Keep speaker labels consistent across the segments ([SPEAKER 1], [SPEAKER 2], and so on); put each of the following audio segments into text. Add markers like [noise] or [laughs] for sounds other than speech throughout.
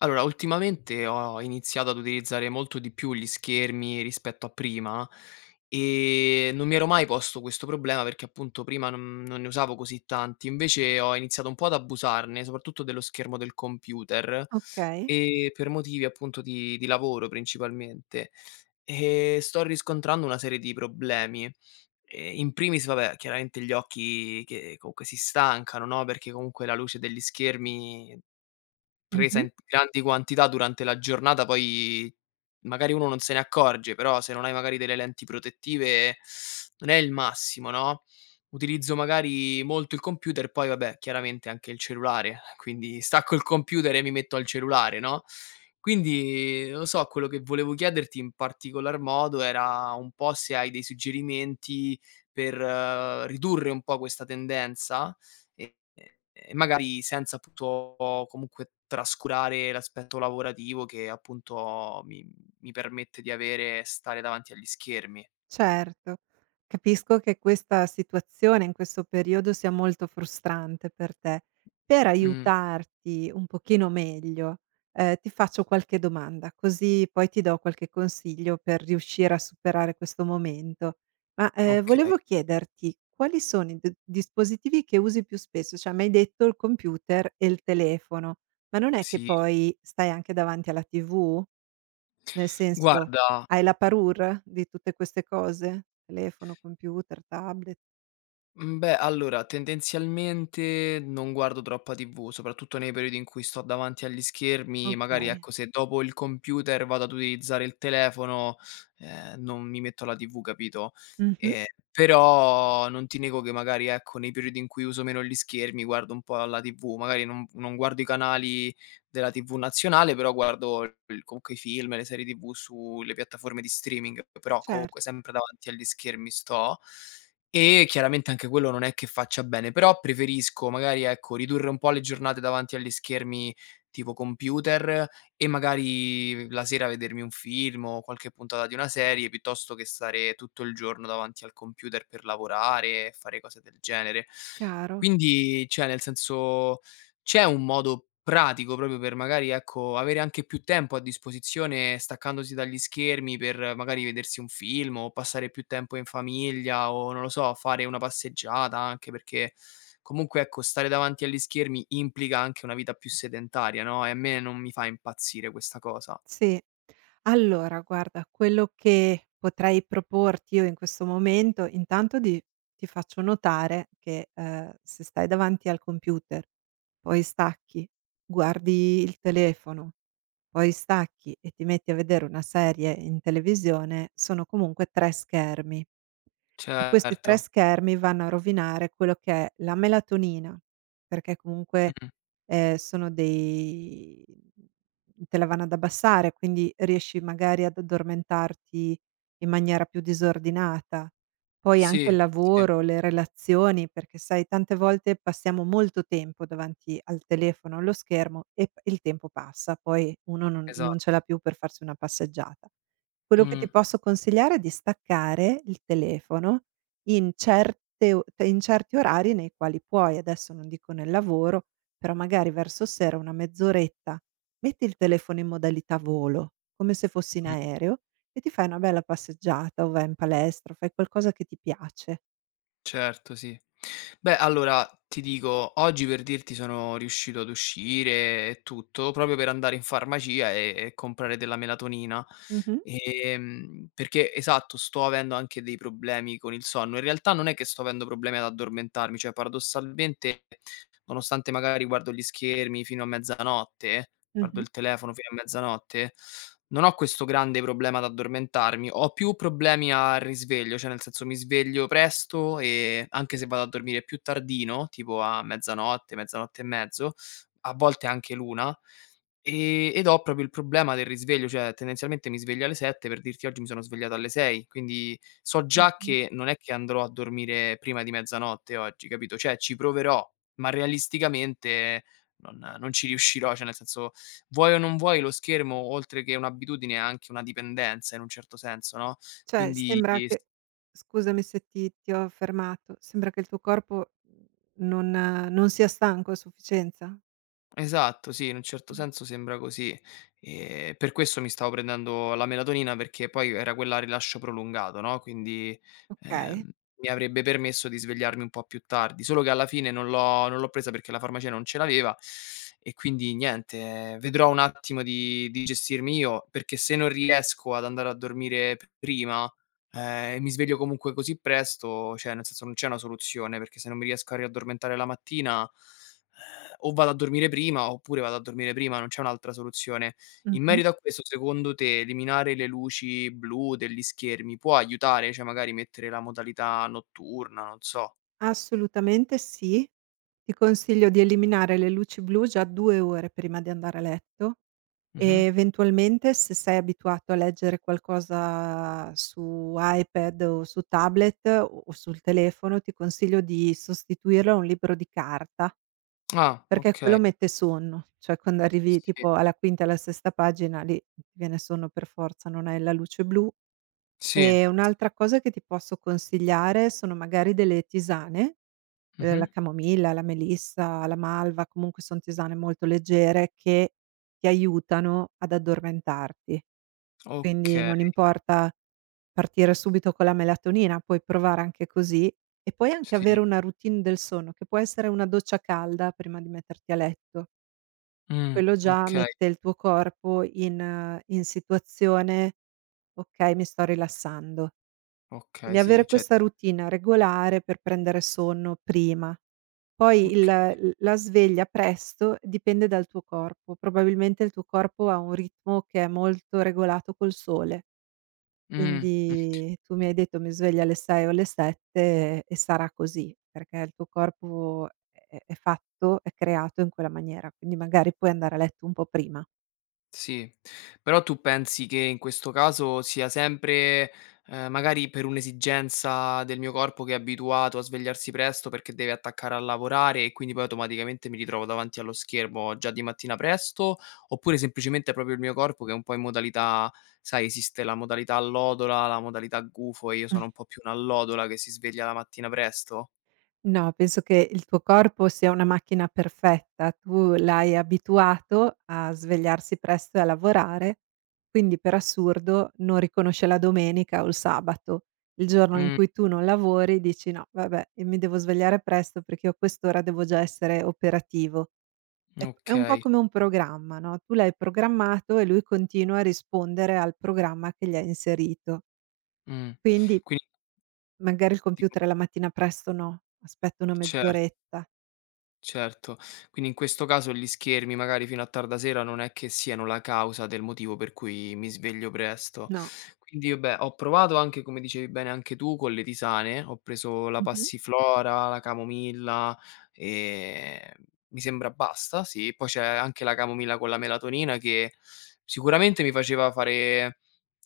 [SPEAKER 1] Allora, ultimamente ho iniziato ad utilizzare molto di più gli schermi rispetto a prima e non mi ero mai posto questo problema perché appunto prima non ne usavo così tanti, invece ho iniziato un po' ad abusarne, soprattutto dello schermo del computer
[SPEAKER 2] Okay.
[SPEAKER 1] e per motivi appunto di lavoro principalmente. E sto riscontrando una serie di problemi. E in primis, vabbè, chiaramente gli occhi che comunque si stancano, no? Perché comunque la luce degli schermi presa
[SPEAKER 2] Mh-mh.
[SPEAKER 1] in grandi quantità durante la giornata poi magari uno non se ne accorge, però se non hai magari delle lenti protettive non è il massimo, no, utilizzo magari molto il computer, poi vabbè chiaramente anche il cellulare, [laughs] quindi stacco il computer e mi metto al cellulare, no, quindi non lo so, quello che volevo chiederti in particolar modo era un po' se hai dei suggerimenti per ridurre un po' questa tendenza? E e magari senza appunto comunque trascurare l'aspetto lavorativo che appunto mi permette di avere stare davanti agli schermi.
[SPEAKER 2] Certo. Capisco che questa situazione, in questo periodo, sia molto frustrante per te. Per
[SPEAKER 1] Mh,
[SPEAKER 2] aiutarti un pochino meglio, ti faccio qualche domanda, così poi ti do qualche consiglio per riuscire a superare questo momento. Ma,
[SPEAKER 1] okay,
[SPEAKER 2] volevo chiederti quali sono i d dispositivi che usi più spesso? Cioè, mi hai detto il computer e il telefono, ma non è che
[SPEAKER 1] sì.
[SPEAKER 2] poi stai anche davanti alla TV? Nel senso,
[SPEAKER 1] Guarda,
[SPEAKER 2] hai la parure di tutte queste cose? Telefono, computer, tablet.
[SPEAKER 1] Mhmm, beh, allora tendenzialmente non guardo troppa TV, soprattutto nei periodi in cui sto davanti agli schermi, magari
[SPEAKER 2] Okay.
[SPEAKER 1] ecco, se dopo il computer vado ad utilizzare il telefono, non mi metto la TV, capito?
[SPEAKER 2] Mh-mh.
[SPEAKER 1] Ehm, Però non ti nego che magari ecco, nei periodi in cui uso meno gli schermi guardo un po' la TV, magari non guardo i canali della TV nazionale, però guardo il comunque i film, le serie TV sulle piattaforme di streaming, però
[SPEAKER 2] Certo,
[SPEAKER 1] comunque sempre davanti agli schermi sto. E chiaramente anche quello non è che faccia bene, però preferisco magari, ecco, ridurre un po' le giornate davanti agli schermi tipo computer e magari la sera vedermi un film o qualche puntata di una serie, piuttosto che stare tutto il giorno davanti al computer per lavorare e fare cose del genere.
[SPEAKER 2] chiaro.
[SPEAKER 1] Quindi, cioè nel senso c'è un modo pratico proprio per magari, ecco, avere anche più tempo a disposizione staccandosi dagli schermi per magari vedersi un film o passare più tempo in famiglia o, non lo so, fare una passeggiata anche perché comunque, ecco, stare davanti agli schermi implica anche una vita più sedentaria, no, e a me non mi fa impazzire questa cosa.
[SPEAKER 2] Sì. Allora guarda, quello che potrei proporti io in questo momento, intanto di ti faccio notare che, se stai davanti al computer, poi stacchi, guardi il telefono, poi stacchi e ti metti a vedere una serie in televisione, sono comunque 3 schermi. E questi
[SPEAKER 1] Certo.
[SPEAKER 2] 3 schermi vanno a rovinare quello che è la melatonina, perché comunque,
[SPEAKER 1] Mh-mh.
[SPEAKER 2] sono dei te la vanno ad abbassare, quindi riesci magari ad addormentarti in maniera più disordinata. Poi anche
[SPEAKER 1] Sì,
[SPEAKER 2] il
[SPEAKER 1] sì,
[SPEAKER 2] lavoro, le relazioni, perché sai tante volte passiamo molto tempo davanti al telefono o allo schermo e p il tempo passa, poi uno non ce
[SPEAKER 1] esatto.
[SPEAKER 2] l'ha più per farsi una passeggiata. Quello che ti
[SPEAKER 1] Mh.
[SPEAKER 2] posso consigliare è di staccare il telefono in certe o in certi orari nei quali puoi, adesso non dico nel lavoro, però magari verso sera una mezz'oretta metti il telefono in modalità volo, come se fossi in aereo, e ti fai una bella passeggiata o vai in palestra o fai qualcosa che ti piace.
[SPEAKER 1] Certo, sì. Beh, allora ti dico, oggi per dirti sono riuscito ad uscire e tutto, proprio per andare in farmacia e comprare della melatonina.
[SPEAKER 2] Mh-mh,
[SPEAKER 1] Perché esatto, sto avendo anche dei problemi con il sonno. In realtà non è che sto avendo problemi ad addormentarmi, cioè paradossalmente, nonostante magari guardo gli schermi fino a mezzanotte, guardo
[SPEAKER 2] mh-mh.
[SPEAKER 1] il telefono fino a mezzanotte, non ho questo grande problema ad addormentarmi, ho più problemi al risveglio, cioè nel senso mi sveglio presto e anche se vado a dormire più tardino, tipo a mezzanotte, mezzanotte e mezzo, a volte anche l'1, ed ho proprio il problema del risveglio, cioè tendenzialmente mi sveglio alle 7, per dirti oggi mi sono svegliato alle 6, quindi so già
[SPEAKER 2] Mh-mh.
[SPEAKER 1] che non è che andrò a dormire prima di mezzanotte oggi, capito, cioè ci proverò, ma realisticamente non ci riuscirò, cioè nel senso vuoi o non vuoi lo schermo oltre che un'abitudine è anche una dipendenza in un certo senso, no,
[SPEAKER 2] Cioè
[SPEAKER 1] quindi
[SPEAKER 2] sembra
[SPEAKER 1] s
[SPEAKER 2] che scusami se ti ho fermato, sembra che il tuo corpo non sia stanco a sufficienza?
[SPEAKER 1] esatto, sì, in un certo
[SPEAKER 2] Mh.
[SPEAKER 1] senso sembra così. Per questo mi stavo prendendo la melatonina, perché poi era quella a rilascio prolungato, no, quindi,
[SPEAKER 2] Okay.
[SPEAKER 1] ehm, mi avrebbe permesso di svegliarmi un po' più tardi, solo che alla fine non l'ho presa perché la farmacia non ce l'aveva e quindi niente, vedrò un attimo di gestirmi io, perché se non riesco ad andare a dormire p prima, ehm, e mi sveglio comunque così presto, cioè nel senso non c'è una soluzione, perché se non mi riesco a riaddormentare la mattina o vado a dormire prima, oppure vado a dormire prima, non c'è un'altra soluzione. In
[SPEAKER 2] Mh-mh.
[SPEAKER 1] merito a questo, secondo te, eliminare le luci blu degli schermi può aiutare? Cioè, magari mettere la modalità notturna, non so.
[SPEAKER 2] Assolutamente sì. Ti consiglio di eliminare le luci blu già 2 ore prima di andare a letto e
[SPEAKER 1] Mh-mh.
[SPEAKER 2] eventualmente, se sei abituato a leggere qualcosa su iPad o su tablet o sul telefono, ti consiglio di sostituirlo a un libro di carta,
[SPEAKER 1] Ah,
[SPEAKER 2] perché quello
[SPEAKER 1] okay.
[SPEAKER 2] mette sonno. Cioè quando arrivi
[SPEAKER 1] Sì,
[SPEAKER 2] tipo alla quinta, e alla sesta pagina lì ti viene sonno per forza, non hai la luce blu.
[SPEAKER 1] sì.
[SPEAKER 2] E un'altra cosa che ti posso consigliare sono magari delle tisane la
[SPEAKER 1] Mh-mh.
[SPEAKER 2] camomilla, la melissa, la malva, comunque son tisane molto leggere che ti aiutano ad addormentarti. Quindi
[SPEAKER 1] Okay,
[SPEAKER 2] non importa partire subito con la melatonina, puoi provare anche così e puoi anche
[SPEAKER 1] sì.
[SPEAKER 2] avere una routine del sonno, che può essere una doccia calda prima di metterti a letto.
[SPEAKER 1] Mh,
[SPEAKER 2] Quello già
[SPEAKER 1] okay,
[SPEAKER 2] mette il tuo corpo in in situazione: "Okay, mi sto rilassando".
[SPEAKER 1] okay,
[SPEAKER 2] Quindi
[SPEAKER 1] sì,
[SPEAKER 2] avere
[SPEAKER 1] cioè
[SPEAKER 2] questa routine regolare per prendere sonno prima. Poi il
[SPEAKER 1] okay.
[SPEAKER 2] l la sveglia presto dipende dal tuo corpo. Probabilmente il tuo corpo ha un ritmo che è molto regolato col sole,
[SPEAKER 1] Mh.
[SPEAKER 2] quindi tu mi hai detto: "Mi sveglio alle 6 o alle 7" e sarà così, perché il tuo corpo è fatto, è creato in quella maniera, quindi magari puoi andare a letto un po' prima.
[SPEAKER 1] Sì, però tu pensi che in questo caso sia sempre, magari per un'esigenza del mio corpo che è abituato a svegliarsi presto perché deve attaccare a lavorare e quindi poi automaticamente mi ritrovo davanti allo schermo già di mattina presto, oppure semplicemente è proprio il mio corpo che è un po' in modalità, sai, esiste la modalità allodola, la modalità gufo e io sono un po' più un'allodola che si sveglia la mattina presto?
[SPEAKER 2] No, penso che il tuo corpo sia una macchina perfetta. Tu l'hai abituato a svegliarsi presto e a lavorare, quindi per assurdo non riconosce la domenica o il sabato. Il giorno in
[SPEAKER 1] Mh,
[SPEAKER 2] cui tu non lavori dici: "No, vabbè, e mi devo svegliare presto perché io a quest'ora devo già essere operativo." È un po'
[SPEAKER 1] okay,
[SPEAKER 2] come un programma, no, tu l'hai programmato e lui continua a rispondere al programma che gli hai inserito.
[SPEAKER 1] mh.
[SPEAKER 2] Quindi
[SPEAKER 1] Quindi
[SPEAKER 2] magari il
[SPEAKER 1] ti
[SPEAKER 2] computer la mattina presto no, aspetta una
[SPEAKER 1] Certo.
[SPEAKER 2] mezz'oretta.
[SPEAKER 1] Certo. Quindi in questo caso gli schermi magari fino a tarda sera non è che siano la causa del motivo per cui mi sveglio presto.
[SPEAKER 2] No.
[SPEAKER 1] Quindi vabbè, ho provato anche, come dicevi bene anche tu, con le tisane, ho preso la
[SPEAKER 2] Mh-mh.
[SPEAKER 1] passiflora, la camomilla e mi sembra basta, sì. Poi c'è anche la camomilla con la melatonina che sicuramente mi faceva fare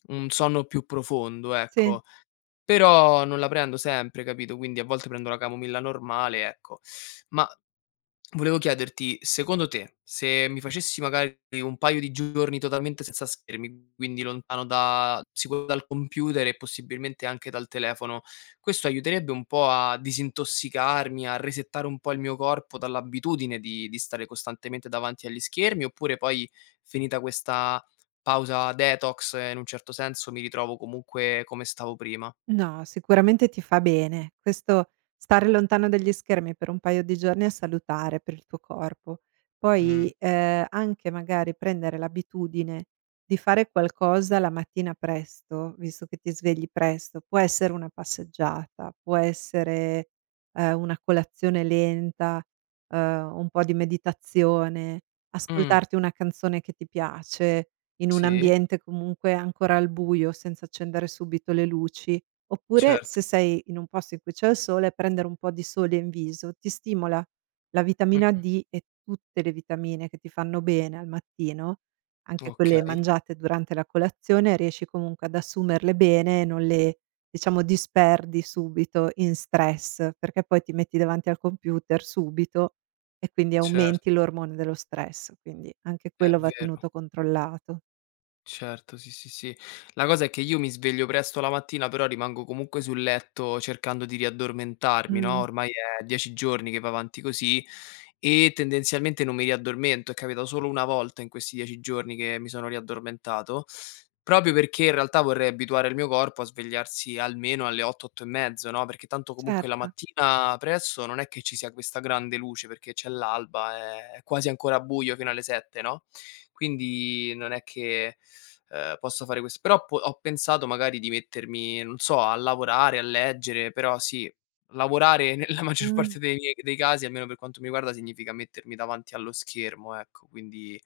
[SPEAKER 1] un sonno più profondo,
[SPEAKER 2] Sì.
[SPEAKER 1] ecco. Però non la prendo sempre, capito? Quindi a volte prendo la camomilla normale, ecco. Ma Volevo chiederti, secondo te, se mi facessi magari un paio di giorni totalmente senza schermi, quindi lontano da sicuro dal computer e possibilmente anche dal telefono, questo aiuterebbe un po' a disintossicarmi, a resettare un po' il mio corpo dall'abitudine di stare costantemente davanti agli schermi, oppure poi finita questa pausa detox, in un certo senso mi ritrovo comunque come stavo prima?
[SPEAKER 2] No, sicuramente ti fa bene. Questo stare lontano dagli schermi per un paio di giorni è salutare per il tuo corpo.
[SPEAKER 1] Mh.
[SPEAKER 2] Poi, anche magari prendere l'abitudine di fare qualcosa la mattina presto, visto che ti svegli presto, può essere una passeggiata, può essere, una colazione lenta, un po' di meditazione,
[SPEAKER 1] Mh,
[SPEAKER 2] ascoltarti una canzone che ti piace in un
[SPEAKER 1] sì,
[SPEAKER 2] ambiente comunque ancora al buio, senza accendere subito le luci. Oppure,
[SPEAKER 1] certo.
[SPEAKER 2] se sei in un posto in cui c'è il sole, prendere un po' di sole in viso ti stimola la vitamina
[SPEAKER 1] Mh,
[SPEAKER 2] D e tutte le vitamine che ti fanno bene al mattino, anche quelle
[SPEAKER 1] okay,
[SPEAKER 2] mangiate durante la colazione, riesci comunque ad assumerle bene e non le, diciamo, disperdi subito in stress, perché poi ti metti davanti al computer subito e quindi
[SPEAKER 1] certo,
[SPEAKER 2] aumenti l'ormone dello stress, quindi anche
[SPEAKER 1] è
[SPEAKER 2] quello va
[SPEAKER 1] vero.
[SPEAKER 2] tenuto controllato.
[SPEAKER 1] Certo, sì, sì, sì. La cosa è che io mi sveglio presto la mattina, però rimango comunque sul letto cercando di riaddormentarmi, no,
[SPEAKER 2] Mh,
[SPEAKER 1] ormai è 10 giorni che va avanti così e tendenzialmente non mi riaddormento. È capitato solo una volta in questi 10 giorni che mi sono riaddormentato, proprio perché in realtà vorrei abituare il mio corpo a svegliarsi almeno alle 8, 8 e mezzo, no, perché tanto comunque la
[SPEAKER 2] certo.
[SPEAKER 1] mattina presto non è che ci sia questa grande luce, perché c'è l'alba, è quasi ancora buio fino alle 7, no, quindi non è che, posso fare questo però po ho pensato magari di mettermi, non so, a lavorare, a leggere, però sì, lavorare [laughs] nella maggior
[SPEAKER 2] Mh.
[SPEAKER 1] parte dei casi, almeno per quanto mi riguarda, significa mettermi davanti allo schermo, ecco, quindi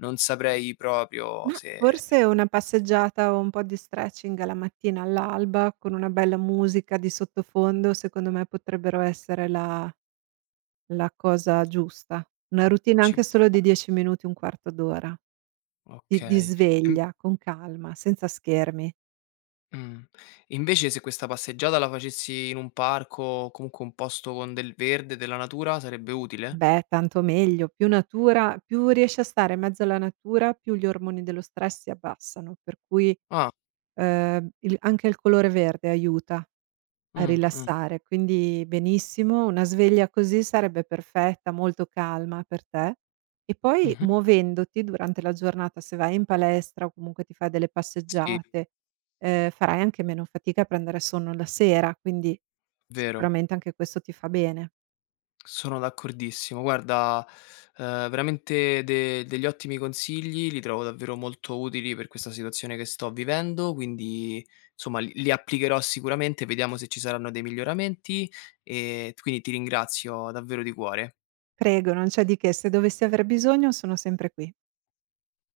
[SPEAKER 1] non saprei proprio
[SPEAKER 2] Mah,
[SPEAKER 1] se
[SPEAKER 2] forse una passeggiata o un po' di stretching alla mattina, all'alba, con una bella musica di sottofondo, secondo me potrebbero essere la cosa giusta. Una routine
[SPEAKER 1] ci
[SPEAKER 2] anche
[SPEAKER 1] può
[SPEAKER 2] solo di
[SPEAKER 1] stare.
[SPEAKER 2] 10 minuti, un quarto d'ora, di
[SPEAKER 1] Okay. Mh,
[SPEAKER 2] sveglia, con calma, senza schermi.
[SPEAKER 1] mh. Invece se questa passeggiata la facessi in un parco o comunque un posto con del verde, della natura, sarebbe utile?
[SPEAKER 2] Beh, tanto meglio, più natura più riesci a stare in mezzo alla natura, più gli ormoni dello stress si abbassano, per cui,
[SPEAKER 1] Ah,
[SPEAKER 2] il anche il colore verde aiuta. A
[SPEAKER 1] mh, mh,
[SPEAKER 2] rilassare, quindi benissimo, una sveglia così sarebbe perfetta, molto calma per te. E poi
[SPEAKER 1] mh-mh.
[SPEAKER 2] muovendoti durante la giornata, se vai in palestra o comunque ti fai delle
[SPEAKER 1] Sì,
[SPEAKER 2] passeggiate, farai anche meno fatica a prendere sonno la sera, quindi
[SPEAKER 1] vero.
[SPEAKER 2] sicuramente anche questo ti fa bene.
[SPEAKER 1] Sono d'accordissimo. Guarda, veramente de degli ottimi consigli, li trovo davvero molto utili per questa situazione che sto vivendo, quindi insomma li applicherò sicuramente, vediamo se ci saranno dei miglioramenti, t quindi ti ringrazio davvero di cuore.
[SPEAKER 2] Prego, non c'è di che, se dovessi aver bisogno sono sempre qui.